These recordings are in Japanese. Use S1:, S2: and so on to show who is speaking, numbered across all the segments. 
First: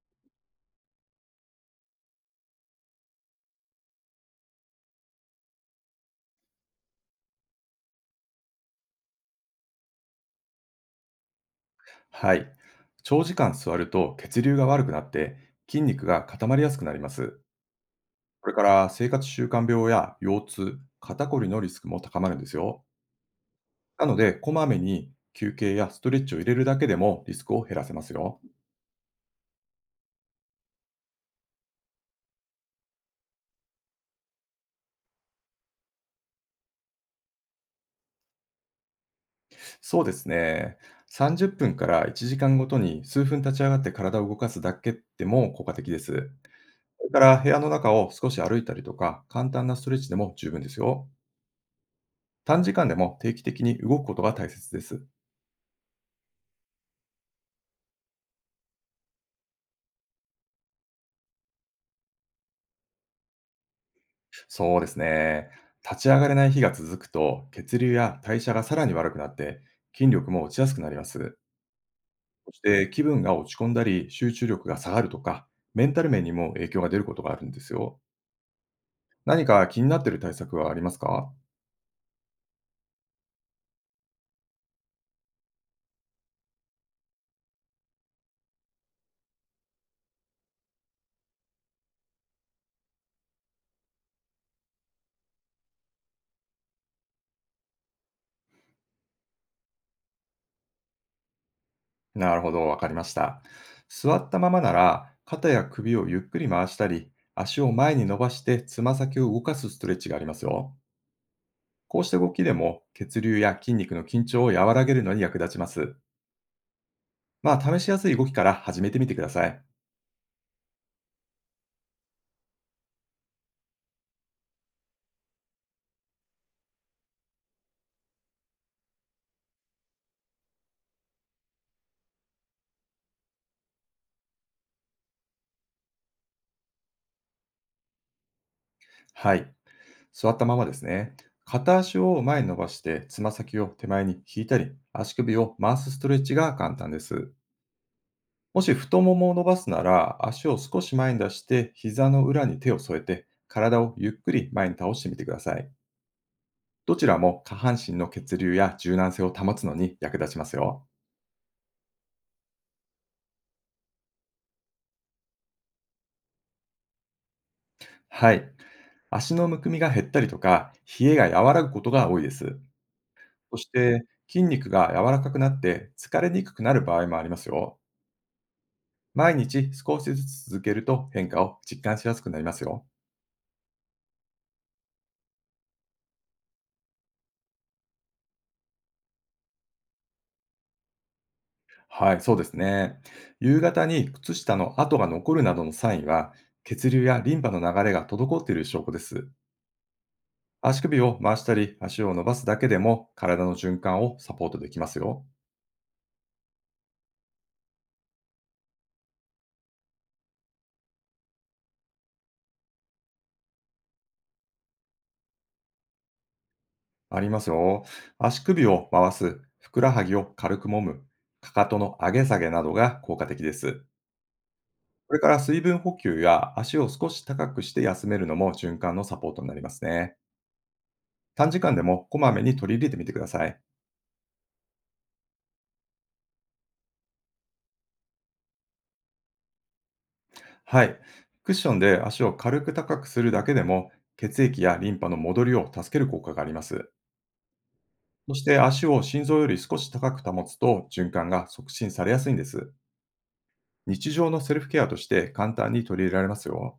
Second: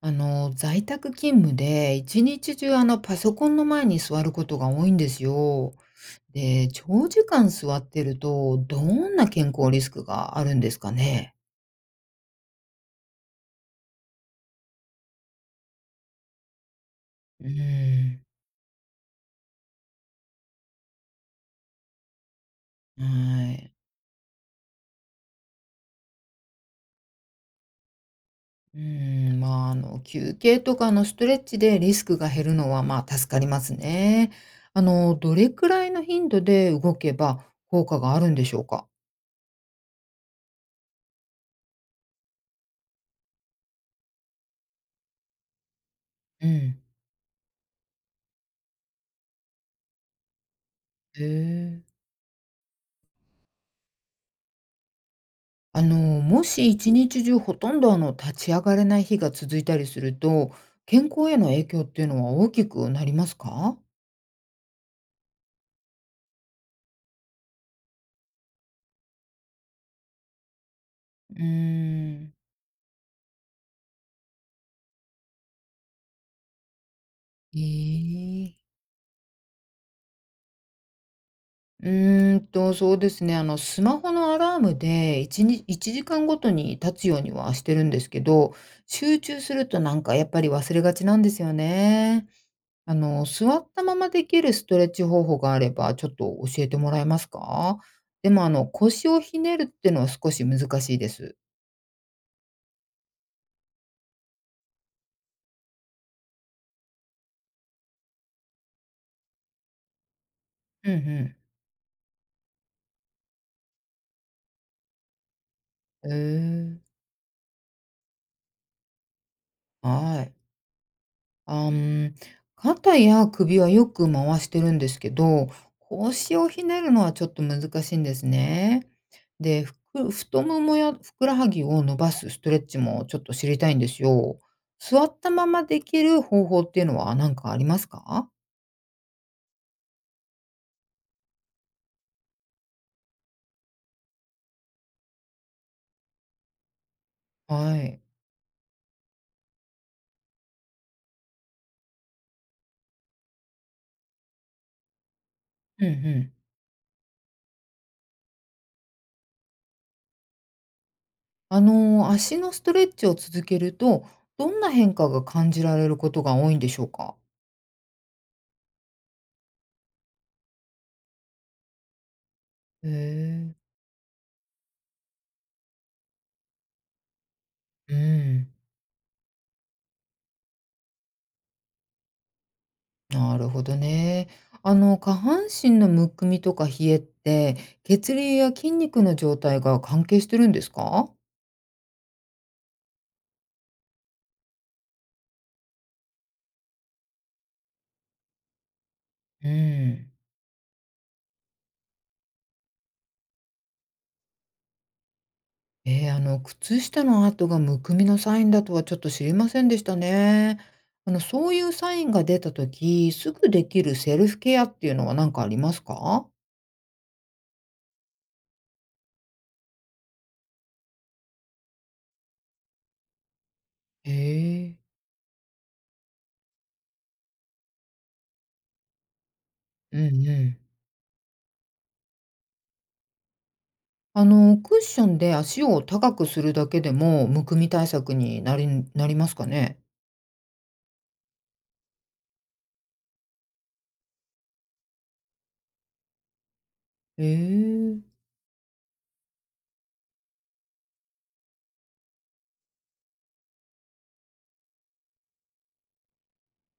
S1: 在宅勤務で一日中パソコンの前に座ることが多いんですよ。で、長時間座ってるとどんな健康リスクがあるんですかね。
S2: はい。長時間座ると血流が悪くなって筋肉が固まりやすくなります。
S1: うーん、
S2: これから生活習慣病や腰痛、肩こりのリスクも高まるんですよ。
S1: はい。
S2: なので、こまめに休憩やストレッチを入れるだけでもリスクを減らせますよ。
S1: うーん、休憩とかストレッチでリスクが減るのはまあ助かりますね。どれくらいの頻度で動けば効果があるんでしょうか。
S2: そうですね。30分から1時間ごとに数分立ち上がって体を動かすだけでも効果的です。
S1: うん。
S2: それから部屋の中を少し歩いたりとか、簡単なストレッチでも十分ですよ。
S1: へえ。
S2: 短時間でも定期的に動くことが大切です。
S1: もし一日中ほとんど立ち上がれない日が続いたりすると、健康への影響っていうのは大きくなりますか？
S2: そうですね。立ち上がれない日が続くと、血流や代謝がさらに悪くなって、筋力も落ちやすくなりま
S1: う
S2: す。
S1: ーん。
S2: そして気分が落ち込んだり、集中力が下がるとか、メンタル面にも影響が出ることがあるん
S1: え
S2: ですよ。
S1: え。
S2: 何か気になっている対策はありますか。
S1: そうですね、スマホのアラームでいちに1時間ごとに立つようにはしてるんですけど、集中するとなんかやっぱり忘れがちなんですよね。座ったままできるストレッチ方法があれば、ちょっと教えてもらえますか？でも、腰をひねるっていうのは少し難しいです。
S2: なるほど、わかりました。座ったままなら、肩や首をゆっくり回したり、足を前に伸ばして、つま先を動かすストレッチがありますよ。
S1: うんうん。
S2: こうした動きでも、血流や筋肉の緊張を和らげるのに役立ちます。
S1: へえ、
S2: まあ、試しやすい動きから始めてみてください。
S1: はい。あ、ん、肩や首はよく回してるんですけど、腰をひねるのはちょっと難しいんですね。で、太ももやふくらはぎを伸ばすストレッチもちょっと知りたいんですよ。座ったままできる方法っていうのは何かありますか？
S2: はい。座ったままですね。片足を前に伸ばして、つま先を手前に引いたり、足首を回すストレッチが簡単です。
S1: はい。
S2: もし太ももを伸ばすなら、足を少し前に出して、膝の裏に手を添えて、体をゆっくり前に倒してみてください。
S1: うんうん。
S2: どちらも下半身の血流や柔軟性を保つのに役立ちますよ。
S1: 足のストレッチを続けると、どんな変化が感じられることが多いんでしょうか？
S2: はい。足のむくみが減ったりとか、冷えが和らぐことが多いです。
S1: へえ。
S2: そして、筋肉が柔らかくなって疲れにくくなる場合もありますよ。
S1: うん、
S2: 毎日少しずつ続けると変化を実感しやすくなりますよ。
S1: なるほどね。下半身のむくみとか冷えって、血流や筋肉の状態が関係してるんですか？
S2: はい、そうですね。夕方に靴下の跡が残るなどのサインは、血流やリンパの流れが滞っている証拠です。
S1: うん。
S2: 足首を回したり、足を伸ばすだけでも体の循環をサポートできますよ。
S1: 靴下の跡がむくみのサインだとはちょっと知りませんでしたね。そういうサインが出た時、すぐできるセルフケアっていうのは何かありますか？
S2: ありますよ。足首を回す、ふくらはぎを軽く揉む、かかとの上げ下げなどが効果的です。
S1: へえ。
S2: それから水分補給や足を少し高くして休めるのも循環のサポートになります
S1: うん
S2: ね。
S1: うん。
S2: 短時間でもこまめに取り入れてみてください。
S1: クッションで足を高くするだけでも、むくみ対策になりますかね？
S2: はい。クッションで足を軽く高くするだけでも血液やリンパの戻りを助ける効果があります。
S1: へえ。
S2: そして足を心臓より少し高く保つと循環が促進されやすいんです。日常のセルフケアとして簡単に取り入れられますよ。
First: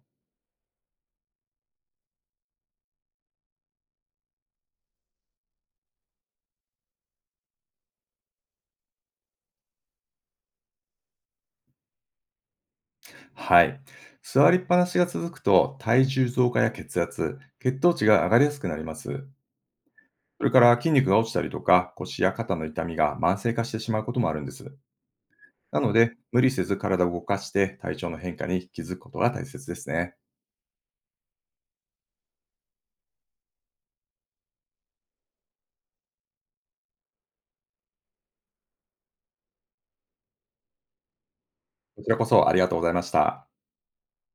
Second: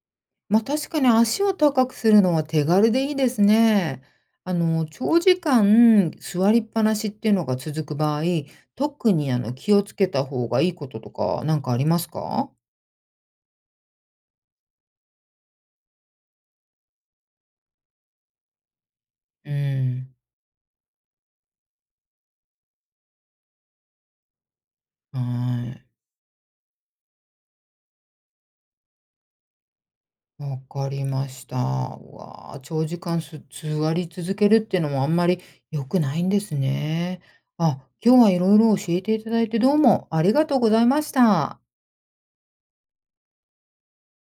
S1: まあ、確かに足を高くするのは手軽でいいですね。長時間座りっぱなしっていうのが続く場合、特に気をつけた方がいいこととか、なんかありますか？
S2: はい。座りっぱなしが続くと体重増加や血圧、血糖値が上がりやすくなります。
S1: うん、
S2: それから筋肉が落ちたりとか、腰や肩の痛みが慢性化してしまうこともあるんです。
S1: は
S2: な
S1: い。
S2: ので、無理せず体を動かして体調の変化に気づくことが大切ですね。
S1: わかりました。うわあ、長時間座り続けるっていうのもあんまり良くないんですね。あ、今日はいろいろ教えていただいてどうもありがとうございました。
S2: こちらこそありがとうございました。